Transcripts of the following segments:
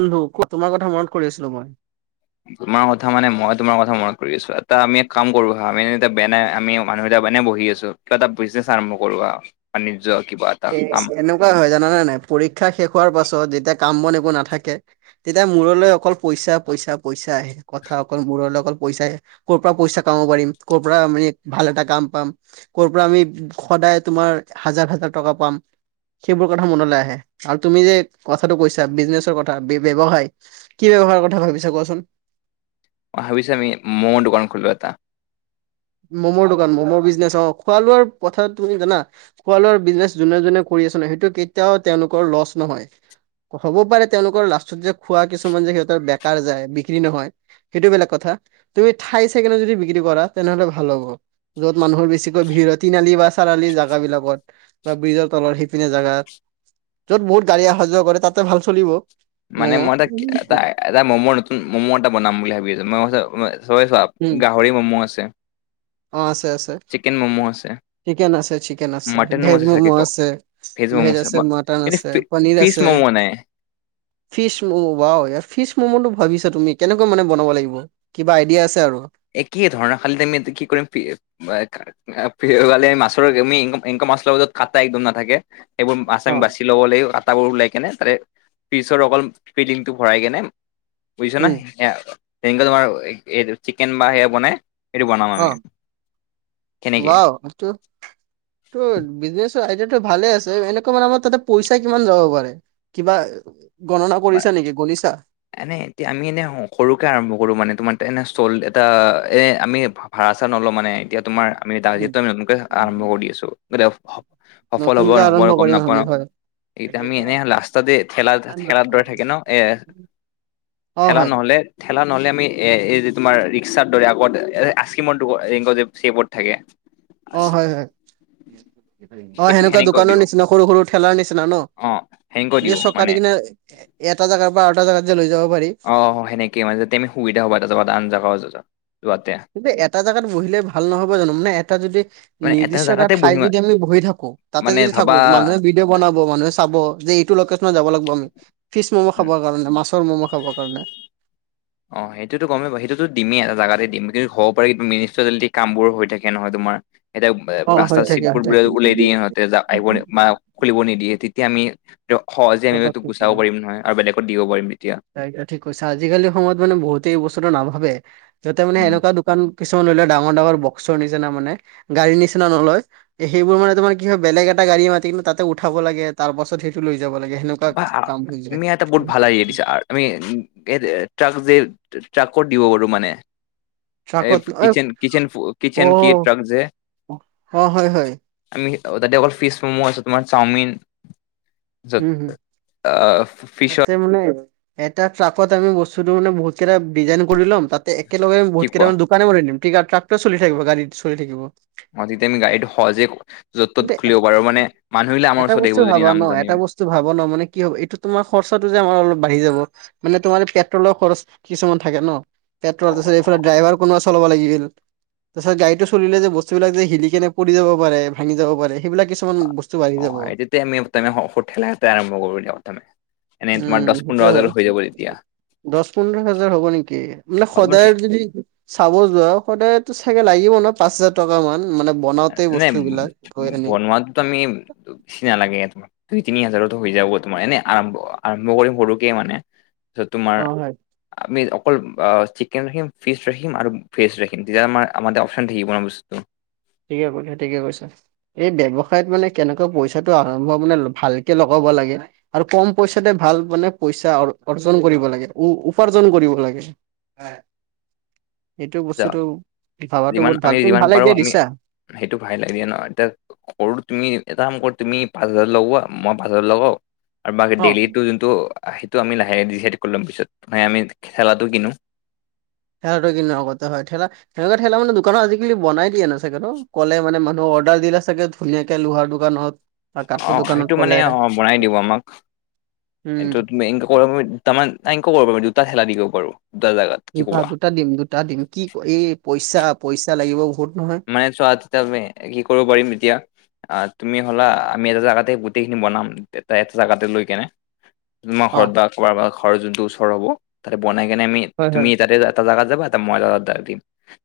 বন্ধু তোমাৰ কথা মনত কৰি আছিলো মই। তোমাৰ কথা মানে মই তোমাৰ কথা মনত কৰি আছো, এটা আমি এক কাম কৰো আহা আমি এতিয়া বেনাই আমি মানুহ এটা বনে বহি আছো। ছো, কিবা এটা বিজনেছ আৰম্ভ কৰো বাণিজ্য কিবা এ এনেকুৱাই হয় জানাই নাই, পৰীক্ষা শেষ হোৱাৰ পাছত যেতিয়া কাম বন একো নাথাকে। তেতিয়া মূৰলৈ অকল পইচা পইচা পইচা আহে কথা অকল মূৰলৈ অকল পইচা আহে। ক'ৰ পৰা পইচা কামাব পাৰিম, ক'ৰ পৰা মান ভাল এটা কাম পাম। কৰ পৰা আমি সদায় তোমাৰ হাজাৰ হাজাৰ টকা পাম। সেইবোৰ কথা মনলৈ আহে আৰু তুমি যে কথাটো কৈছা বিজনেছৰ কথা ব্যৱসায়। কি ব্যৱসায় কথা ভাবিছা কোৱাচোন? ভাবিছো আমি মম দুকান খোলো এটা। ম'মৰ দোকান ম'ম' বিজনেছ অঁ, খোৱা লোৱাৰ কথা তুমি জানা। খোৱা লোৱাৰ, বিজনেচ যোনে যোনে কৰি আছে নহয়, সেইটো কেতিয়াও তেওঁলোকৰ লচ নহয়। হ'ব পাৰে তেওঁলোকৰ লাষ্টত যে খোৱা কিছুমান যে সিহঁতৰ বেকাৰ যায় বিক্ৰী নহয়। সেইটো বেলেগ কথা। তুমি ঠাই চাই কেনে যদি বিক্ৰী কৰা। তেনেহ'লে ভাল হ'ব য'ত মানুহৰ বেছিকৈ ভিৰ হয় তিনআলি বা চাৰআলি জাগা বিলাকত বা ব্ৰিজৰ তলৰ সিপিনে জাগাত য'ত বহুত গাড়ী আহা যোৱা কৰে তাতো ভাল চলিব মানে ম'ম'। মই তাক তাই এটা মম' নতুন ম'ম' এটা বনাম বুলি ভাবি আছো মই চবে চাওক উম। গাহৰি ম'ম' আছে অ আছে আছে চিকেন ম'মো আছে চিকেন আছে চিকেন আছে মটনো ভেজ আছে চাগে ম'মো ক আছে ভেজ আছে মাটন কিন্তু আছে পনীৰ ফিচ আছে। ম'ম নাই ফিচ ম'ম ওৱাও ইয়া ফিচ ম'মটো ভাবিছা তুমি কেনেকৈ মানে বনাব লাগিব কিবা আইডিয়া আছে আৰু একেই ধৰণৰ খালি এতে আমি কি কৰিম ফি এ ফি বালে মাছৰ আমি ইন ইনকা মাছ লম যে কাটা একদম নাথাকে সেবোৰ মাছ আমি বাছিম ল'ব লাগিব কাটাবোৰ ওলাই কেনে তাতে পিছৰ অকল ফিলিংটো ভৰাই কিনে বুজিছ না উম সেয়া তেনেকা তোমাৰ এ এইটো চিকেন বা সেয়া বনাই সেইটো বনাম আমি অ' সেনেকে ওৱাউ এটো তো বিজনেছৰ আইডিয়াটো ভালে আছে এনেকুৱা মানে আমাৰ তাতে পইচা কিমান যাব পাৰে কিবা গণনা কৰিছা নিকি গনিছা এনে এতিয়া আমি এনে সৰুকে আৰম্ভ কৰো মানে তোমাৰ এনে চল এটা এ আমি ভাড়া চাড়া নলও মানে এতিয়া তোমাৰ আমি উম টাৰগেটতো আমি সোনকালে আৰম্ভ কৰি আছো সফল হ'ব নতুনকে নহ'ব আৰম্ভ আৰু গম কৰিম নাপাওঁ আমি হয় ইতা আমি এনেই ৰাস্তাতে ঠেলা ঠেলাৰ দৰে থাকে ন এ অ ঠেলা হয় নহ'লে ঠেলা নহ'লে আমি এ এই যে তোমাৰ ৰিক্সাৰ দৰে আগত এ আইচক্ৰীমৰ দো ৰেংক চেপত থাকে অ' হয় হয় অ' সেইটো সেনেকুৱা সেনেকৈ দোকানৰ দিওঁ নিচিনা সৰু সৰু ঠেলাৰ নিচিনা ন অ সেনেকৈ এতিয়া দিওঁ চকা মানে দিকিনে এটা জাগাৰ পা আৰু এটা জাগাত যে লৈ যাব পাৰি অ' সেনেকে মানে তে আমি সুবিধা হ'ব এটা জগা আন জাগা যাৱা যোৱাতে কিন্তু এটা জাগাত বহিলে ভাল নহব জানো মানে এটা যদি মানে নিৰ্দিষ্ট এটা জেগাতে ঠাই বহিম যদি আমি বহি থাকো তাতে মানে যদি থাকো মানুহে ভাবা বি কে বনাব মানুহ চাব যে এইটো লকেচনত যাব লাগিব আমি ফিচ ম'ম' খাবৰ কাৰণে মছৰ ম'ম' খাব- কাৰণে অ' সেইটোতো গমেই পাও সেইটো দিমেই এটা জাগাতে দিম কিন্তু হ'ব পাৰে মিনিষ্টাৰিলেটি কামবোৰ হৈ থাকে নহয় তোমাৰ এতিয়া অ ৰাস্তা হৈ থাকে চিটবোৰ হৈ থাকে ওলাই সিহতে যা আহিব বা খুলিব নিদিয়ে তেতিয়া আমি ত সহজে আমি সেটো পটককে গুচাব কৰে পাৰিম নহয় আৰু বেলেগত দিব পাৰিম তেতিয়া ঠিক কৈছা আজিকালি সময়ত মানে বহুতে এইবস্তুটো নাভাবে যতে মানে উম, এনকা দো কাণ কিছুমান লৈ লয় ডাঙৰ ডাঙৰ বক্সৰ নিচিনা মানে গাড়ী নিচিনা নলয় সেইবোৰ মানে তোমাৰ কি হয় বেলেগ এটা গাড়ী মাতি কিন্তু তাতে উঠাব লাগে তাৰ পাছত সে টো লৈ যাব লাগে সেনেকুৱা বা আ- কাম হৈ যায় তুমি এটা বহুত ভাল আইডিয়া দিছা আ- আমি উ এ ট্ৰাক যে ট্ৰা ট্ৰাকত দিব পাৰো মানে এই ট্ৰাকত কিচেন কিচেন অ', কিচেন কিএ ট্ৰাক যে অ', হয়, হয়, আমি তাতে অকল ফিচ ম'ম' আছে তোমাৰ চাওমিন হুম অ ফিছৰ মানে এটা ট্ৰাকত আমি বস্তুটো মানে বহুতকেইটা ডিজাইন কৰি ল'ম তাতে একেলগে কি বহুত কোৱা কেইটামান দোকানে বনাই দিম ট্ৰে ট্ৰাকটো চলি থাকিব গাড়ীটো চলি থাকিব অ তেতিয়া আমি গাড়ীটো সহজে য'ত ত'ত কিন্তু খুলিব পাৰো মানে মানুহবিলাক আমাৰ ওচৰত আহিব যদি নাম জানে তো ভাব ন মানে কি হব এইটো তোমাৰ খৰচাটো যে আমাৰ অলপ বাঢ়ি যাব। মানে তোমাৰ পেট্ৰলৰ খৰচ কিছুমান থাকে ন। অ পেট্ৰলত আছিল এইফালে ড্ৰাইভাৰ কোনোবা চলাব লাগিল। তাৰ পিছত গাড়ীটো চলিলে যে বস্তুবিলাক হিলি কেনে পৰি যাব পাৰে ভাঙি যাব পাৰে সেইবিলাক ইচ কিছুমান বস্তু বাঢ়ি যাব। তে মিউক তেনে ওষদ থেলাতে আৰম্ভ কৰো তেনেহলে। উম সেইটোৱে হয়। দচ পোন্ধৰ হাজাৰ হ'ব নেকি বোলে অ তোমাৰ সদায় যদি চাব যোৱা আৰু সদায়েটো চাগে লাগিব ন পাঁচ হাজাৰ টকা মান বনাওতে এনেই বস্তুবিলাক গৈ আনি বনোৱাতোত আমি ছি নালাগে এই তোমাক দুই তিনি হাজাৰতো হৈ যাব তোমাৰ এনে আৰম্ভ আৰম্ভ কৰিম সৰুকেই মানে তো অ তোমাৰ- হয় আমি অকল চিকেন ৰাখিম ফিচ ৰাখিম আৰু ভেজ ৰাখিম তেতিয়া আমাৰ আমাটা অপচন থাকিব ন বস্তুটো। ঠিকে কৈছে ঠিকে কৈছে। এই ব্যৱসায়ত মানে কেনেকৈ পইচাটো আৰম্ভ মানে ভালকে লগাব লাগে আৰু কম পইচাতে ভাল মানে পইচা অৰ্জন কৰিব লাগে উ উপাৰ্জন কৰিব লাগে। এইটো বস্তুটো ভাবাটো যিমান বহুত ভাল আমি তুমি যিমান পাৰো ভালেকে আমি দিছা। সেইটো ভায়েল এৰিয়া নহয় এতিয়া সৰু তুমি এটা কাম কৰো তুমি পাঁচ হাজাৰ লগোৱা মই পাঁচ হাজাৰ লগাও আৰু বাকী অ ডেইলিটো টো সেইটো আমি লাহে দিহে কৰি লম পিছত মানে আমি খেলাটো কিনো। খেয়াটো কিন কৈত হয় থেলা সেনকা থেলা মানে দোকানত আজিকালি বনাই দিয়ে ন চাগেতো কলে মানে মানুহক অৰ্ডাৰ দিলে চাগে ধুনীয়াকে লোহাৰ দোকানত হক অঁ সেইটো মানে অঁ বনাই দিব আমাক উম এইটো তুমি তামান তেংকো কৰিব পাৰিম দুটা খেলা দিব পাৰো কি দুটা কোৱা দুটা টিম দুটা টিম কি এই পইচা পইচা লাগিব বহুত নহয়। মানে চোৱা তেতিয়া তুমি কি কৰিব পাৰিম এতিয়া আ তুমি হ'লা আমি এটা জেগাতে গোটেইখিনি বনাম এটা এটা জাগাতে লৈ কেনে। তোমা অ ঘৰত বা কোৱাবা ঘৰ যোনটো ওচৰ হ'ব তাতে বনাই কেনে আমি হয় হয় তুমি তাতে যা টা জাগাত যাবা এটা মজাৰ দি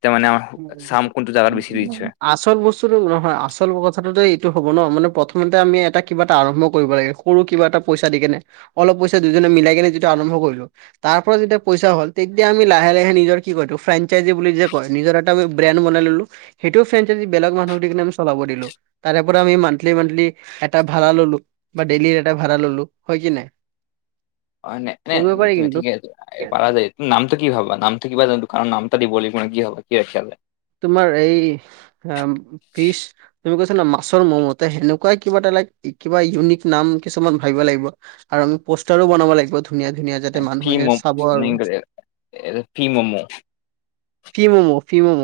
তে মানে উম চাম কোনটো জাগাত বেছি ৰিচ হয়। [unintelligible] আচল বস্তুটো নহয় আচল কথাটোতে এইটো হ'ব ন মানে প্ৰথমতে আমি এটা কিবা এটা আৰম্ভ কৰিব লাগে। কৰো কিবা এটা পইচা দি কেনে অলপ পইচা দুজনে মিলাই কেনে যেতিয়া আৰম্ভ কৰিলো তাৰ পৰা যেতিয়া পইচা হ'ল তেতিয়া আমি লাহে লাহে নিজৰ কি কয় এইটো ফ্ৰেঞ্চাইজি বুলি যে কয় নিজৰাত তাবা ব্ৰেণ্ড বনাই ললো সেইটোও ফ্ৰেঞ্চাইজি বেলেগ মানুহক দি কিনে আমি চলাব দিলো। তাৰে পৰা আমি মান্থলি মান্থলি এটা ভাড়া ললো। বা ডেইলিৰ এটা ভাড়া ললো হয় কি নাই। অই নাই নাই কৰিব পাৰি তুমি কিন্তু ঠিকে আছে। পাৰা যায় ত নামটো কি ভাবা নামটো কিবা এটা দখা নাম এটা দিব লাগিব নহয় কি ভাবা কি ৰাখা যায়। তোমাৰ এই অঁ পিচ- তুমি কৈছা না মাছৰ মোমতে সেনেকুৱাই কিবা এটা লাইক কিবা ইউনিক নাম কিছুমান ভাবিব লাগিব। কাৰণ পোষ্টাৰো বনাব লাগিব তো। ধুনীয়া ধুনীয়া যাতে ফ্ৰী মানুহে মম চাব আৰু। ফ্ৰী মম' কি মোম, ফি মম'।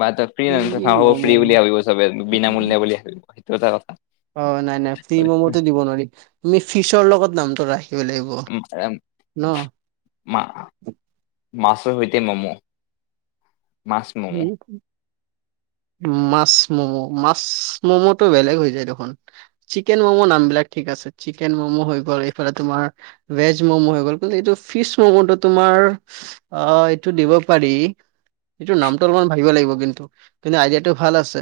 বা তই ফ্ৰী ন ফি হব ফ্ৰী বুলি ম'ম' ভাবিব চবে বিনামূলিয়া বুলি ভাবিব সেইটো এটা কথা। অ নাই নাই ফ্ৰীম মতে দিব নোৱাৰিম তুমি ফিচৰ লগত নামটো ৰাখিব লাগিব। উম এ মা মাছৰ সৈতে মম'। মাছ মম' উম। মাছ ম'ম' মাছ ম'ম'টো বেলেগ হৈ যায় দেখোন। চিকেন ম'মো নামবিলাক ঠিক আছে চিকেন ম'মো হৈ গ'ল এইফালে তোমাৰ। ভেজ ম'ম' হৈ গ'ল কিন্তু এইটো ফিচ ম'ম'টো তোমাৰ অ এইটো দিব পাৰি। সেইটো নামটো অলপমান ভাবিব লাগিব কিন্তু কিন্তু আইডিয়াটো ভাল আছে।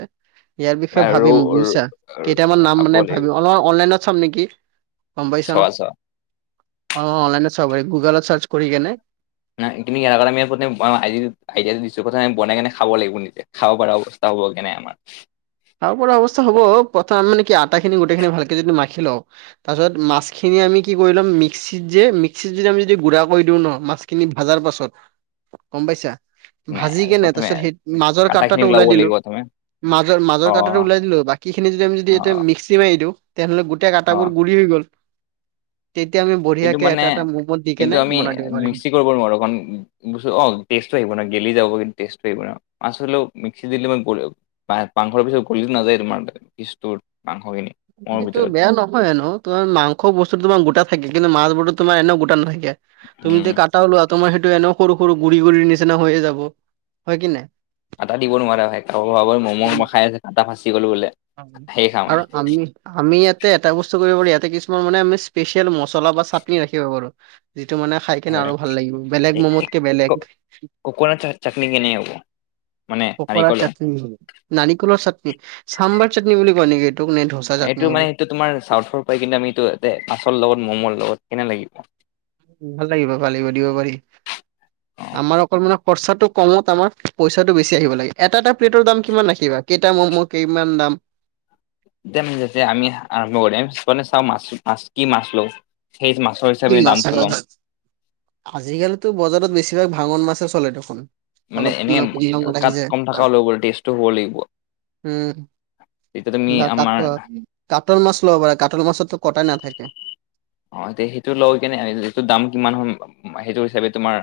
ইয়াৰ বা বিষয়ে ৰৌ ভাবিম বুজিছা কেইটামান নাম ভাবিব মানে লাগিব ভাবিম অলপ অনলাইনত। চাম নেকি গম পাইছা চোৱা ন। চোৱা অ অনলাইনে চবে গুগলত চাচ কৰি কেনে। নাই তুমি এ আ। আইয়া দিছু কথা আমি বনাই কেনে খাব লাগিব নিজে খাব পৰা অৱস্থা হ'ব কেনে আমাৰ। তাৰপৰা অৱস্থা হ'ব প্ৰথম মানে কি আটা খিনি গোটেই খিনি ভালকে যদি মাখি লও। তাৰ পিছত মাছখিনি আমি কি কৰি ল'ম মিক্সিত যে মিক্সিত যদি আমি যদি গুড়া কৰি দিওঁ ন মাছ। কিনি ভাজাৰ পাছত গম পাইছা। নাই ভাজি কেনে প্ৰথমে তাৰপিছত সেই মাজৰ কাটা খিনি কাটাটো ওলাব ওলাই দিলো লাগিব তুমি মাজৰ অ মাজৰ। কাটাটো ওলাই দিলো বাকিখিনি যদি আমি যদি এয়া অ মিক্সি মাৰি দিওঁ তেনেহলে গোটেই কাটা অ বোৰ গুড়ি হৈ গ'ল। তেতিয়া আমি বু। কিন্তু মানে কিন্তু আমি পাৰিম মিক্সি কৰিব নোৱাৰো এ। অ টেষ্টটো আহিব ন গেলি যাব কিন্তু টেষ্টটো আহিব ন মাছ হলেও মিক্সি দিলে মই। মা মাংসৰ পিছত গলিো নাযায় তোমাৰ কিছুৰ মাংসখিনি। মোৰ সেইটো ভিতৰত বেয়া নহয়নো। তোম মাংস্তু তোমাৰ গোটা থাকে কিন্তু মাছসু তোমাৰ এনেও গোটা নাথাকে তুমিদি ক। উম কটাওলোৱা তমাৰ সেইটো এনে সৰু সৰু গুৰি গুৰি নিচিনা হৈয়ে যাব হয় কি নাই। আটা দিব নোৱাৰে ভ মম উম মম খাই আছে আটা ফচি গ'লো বোলে। সেই খাওঁৱে আৰু আমি। আমি ইয়াতে এটা বস্তু কৰিব পাৰো ইয়াতে কিছুমান মানে আমি স্পেচিয়েল মছলা বা চাটনি ৰাখিব পাৰো। যিটো মানে খাই কিনে হয় আৰু ভাল লাগিব বেলেগ ম'মতকে বেলেগ। ককনা চাটনি কিনেব। পকৰা চাটনি, নাৰিকলৰ চাটনি, চাম্বাৰ চাটনি বুলি কয় নেকি এইটোক নে ধচ। এইটো মানে সেইটো তোমাৰ চাউথৰ পৰাই কিন্তু আমি এইটো মাছৰ লগত ম'ম' লগত কেনে লাগিব। ভাল লাগিব পালিব দিব পাৰি। অ। আমাৰ অকল মানে খৰচাটো কমত আমাৰ পইচাটো বেছি আহিব লাগে এটা এটা প্লেটৰ দাম কিমান ৰাখিবা। কেইটা ম'ম' কেইমান দাম। যে আমি চাওঁ মাছ মাছ কি মাছলো সেই মাছ। কি মাছ আজিকালিতো বজাৰত বেছিভাগ ভাঙন মাছে চলে দেখোন। অলপ মানে কাত লিছে কম তাত থকাও ল'ব টেষ্টটো হ'ব লাগিব। উম। তেতিয়া তুমি বা ক আমাৰ কাটৰ মাছ লব পাৰে কাটৰ মাছৰতো কটাই না থাকে। অ এতিয়া সেইটো লওঁ কেনে এইটো দাম কিমান হ সেইটো হিচাপে তোমাৰ।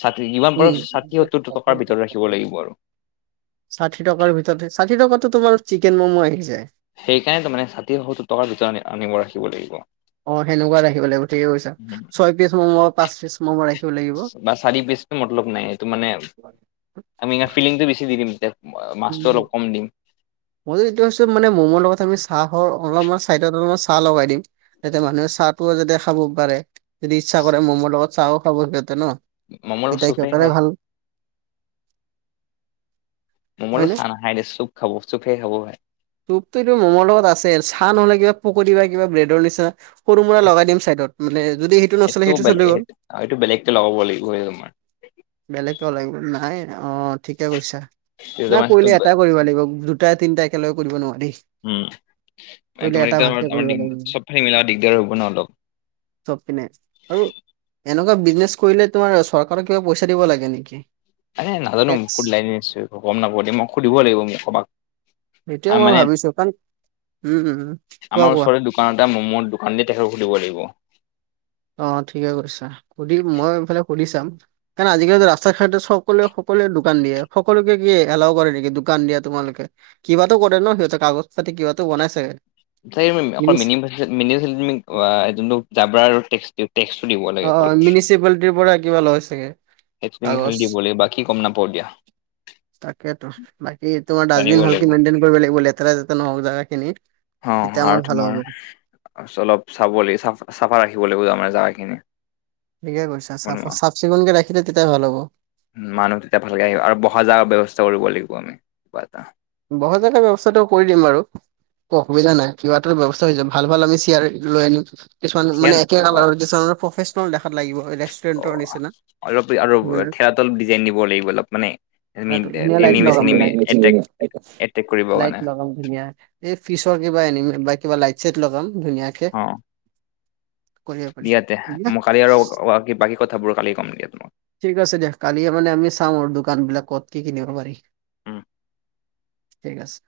ষাঠি যিমান পাৰো উম ষাঠি সত্তৰ টকাৰ ভিতৰত ৰাখিব লাগিব আৰু। ষাঠি টকাৰ ভিতৰতে ষাঠিটকাতো তোমাৰ চিকেন ম'মো আহি যায়। সেইকাৰণে তাৰ মানে হয়তো টকাৰ ভিতৰতণ আনিব ৰাখিব লাগিব। অ সেনেকুৱা ৰাখিব লাগিব ঠিকে কৈছো ছয় পিচ ম'ম' পাঁচ পিচ মম' ৰাখিব লাগিব। বা চাৰি পিচটো মতলব নাই সেইটো মানে। আমিই, ফিলিংটো বেছি দিম এতিয়া, মাছটো অলপ কম দিম। মই এইটোছো মানে ম'মৰ লগত, আমি চাহৰ অলপ চাইত অলপমান চাহ লগাই দিম। যাতে মানুহে চাহটোও যাতে খাব পাৰে, যদি ইচ্ছা কৰে মমৰ লগত চাহও খাব সিহঁতে ন, ম'ম আৰু তেতিয়া চুপ হে সিহঁতৰে খায়। ভাল ম'ম লগত হয়নে চাহ নাখায় দে, চুপ খাব চুপহে খাব। চুপতো এনেও ম'মৰ লগত আছে, চাহ নহ'লে কিবা পকৰি, বা কিবা ব্ৰেডৰ নিচিনা সৰু- মুৰা লগাই দিম চাইডত। [inaudible] যদি নচলে সিটো‌ সেইটো চলি গ'ল বেলেগ, বেলেগকে লগাব লাগিব। বেলেগে লাগিব নাই অ, ঠিকে কৈছা, তোমাৰ তেতিয়া নাই মানে সেইটো কৰিলে এটাই কৰিব লাগিব যো দুটা, তিনিটা একেলগে কৰিব নোৱাৰি। উম, মানে কৰিলে তোমাৰ এটা এতিয়া, ভালকে কৰিব আমাৰ লাগিব। চবফালে মিলাব দিগদাৰ হ'ব ন, অলপ। চব পিনে, আৰু এনেকুৱা বিজনেছ কৰিলে, তোমাৰ চৰকাৰক কিবা পইচা দিব লাগে নেকি? এ, নাজানো টেক্স [inaudible] গম নাপাও দেই, মই সুধিব লাগিব, মুখৰ পৰা। সেইটোয়ে মই ভাবিছো, কাৰণ উম, উম, কোৱা, কোৱা। দোকানতে ম'ম' দোকান দি, তেখেত সুধিব লাগিব। অ, ঠিকে কৰিছা, সুধিম মই এইফালে সুধি চাম। কাৰণ আজিকালিতো ৰাস্তাৰ চাইদত চ'ব, সকলোৱে, সকলোৱে দোকান দিয়ে সকলোকে কি এলাও কৰে নেকি? দোকান দিয়া তোমালোকে। কিবাতো কৰে ন, সিহঁতে কাগজ পাতি কিবাতো বনাই চাগে। মিনি [unintelligible] অ, মিউনিচিপালিটিৰ পৰা কিবা লয় চাগে। কাগজ [unintelligible] বাকি গম নাপাওঁ এতিয়া। তাকেইতো বাকী তোমাৰ জানিব ডাষ্টবিন লাগিব ভালকে মেইনটেইন কৰিব লাগিব, লেতেৰা-চেতেৰা নহওঁক জেগাখিনি। অ, আৰু তোমাৰ, চলপ চাব, লে, চাফা ৰাখিব লাগিব মানে জোগা খিনি। ঠিকে কৈছা, চাফ- চাফ চিকুণকে ৰাখিলে তেতিয়া ভাল হ'ব। মানুহ তেতিয়া ভালকে আহিব, আৰু বহা যেগা ব্যৱস্থা কৰিব লাগিব আমি কিবা এটা। বহা যেগা ব্যৱস্থাটো কৰি দিম বাৰু। ত, অসুবিধা নাই, কিবা এটা ব্যৱস্থা হৈ যাব ভাল, ভাল আমি চেয়াৰ লৈ আনিম। কিছুমান মানে চিয়ান একোল কিছুমান প্ৰফেচনেল দেখাত লাগিব, ৰেষ্টুৰেণ্টৰ নিচিনা। অলপ আৰু ঠেলাতল ডিজাইন দিব লাগিব, অলপ মানে ধুনীয়া লাইট লগাম এনিমি-চেনেমি এট্ৰেক। লাইট এট্ৰেক কৰিব লাইট কাৰানে। ধুনীয়া এই ফিচৰ কিবা এনিমেল বা কিবা লাইট- চাইট লগাম ধুনীয়া অ, দিয়া তে, পাৰি মো, কালি আৰু বাকী কথাবোৰ কালি কম দিয়া, তোমাক ঠিক আছে দিয়া, কালিয়ে মানে আমি চাম আৰু দোকান বিলাক ক'ত কি কি দিব পাৰি। ঠিক আছে।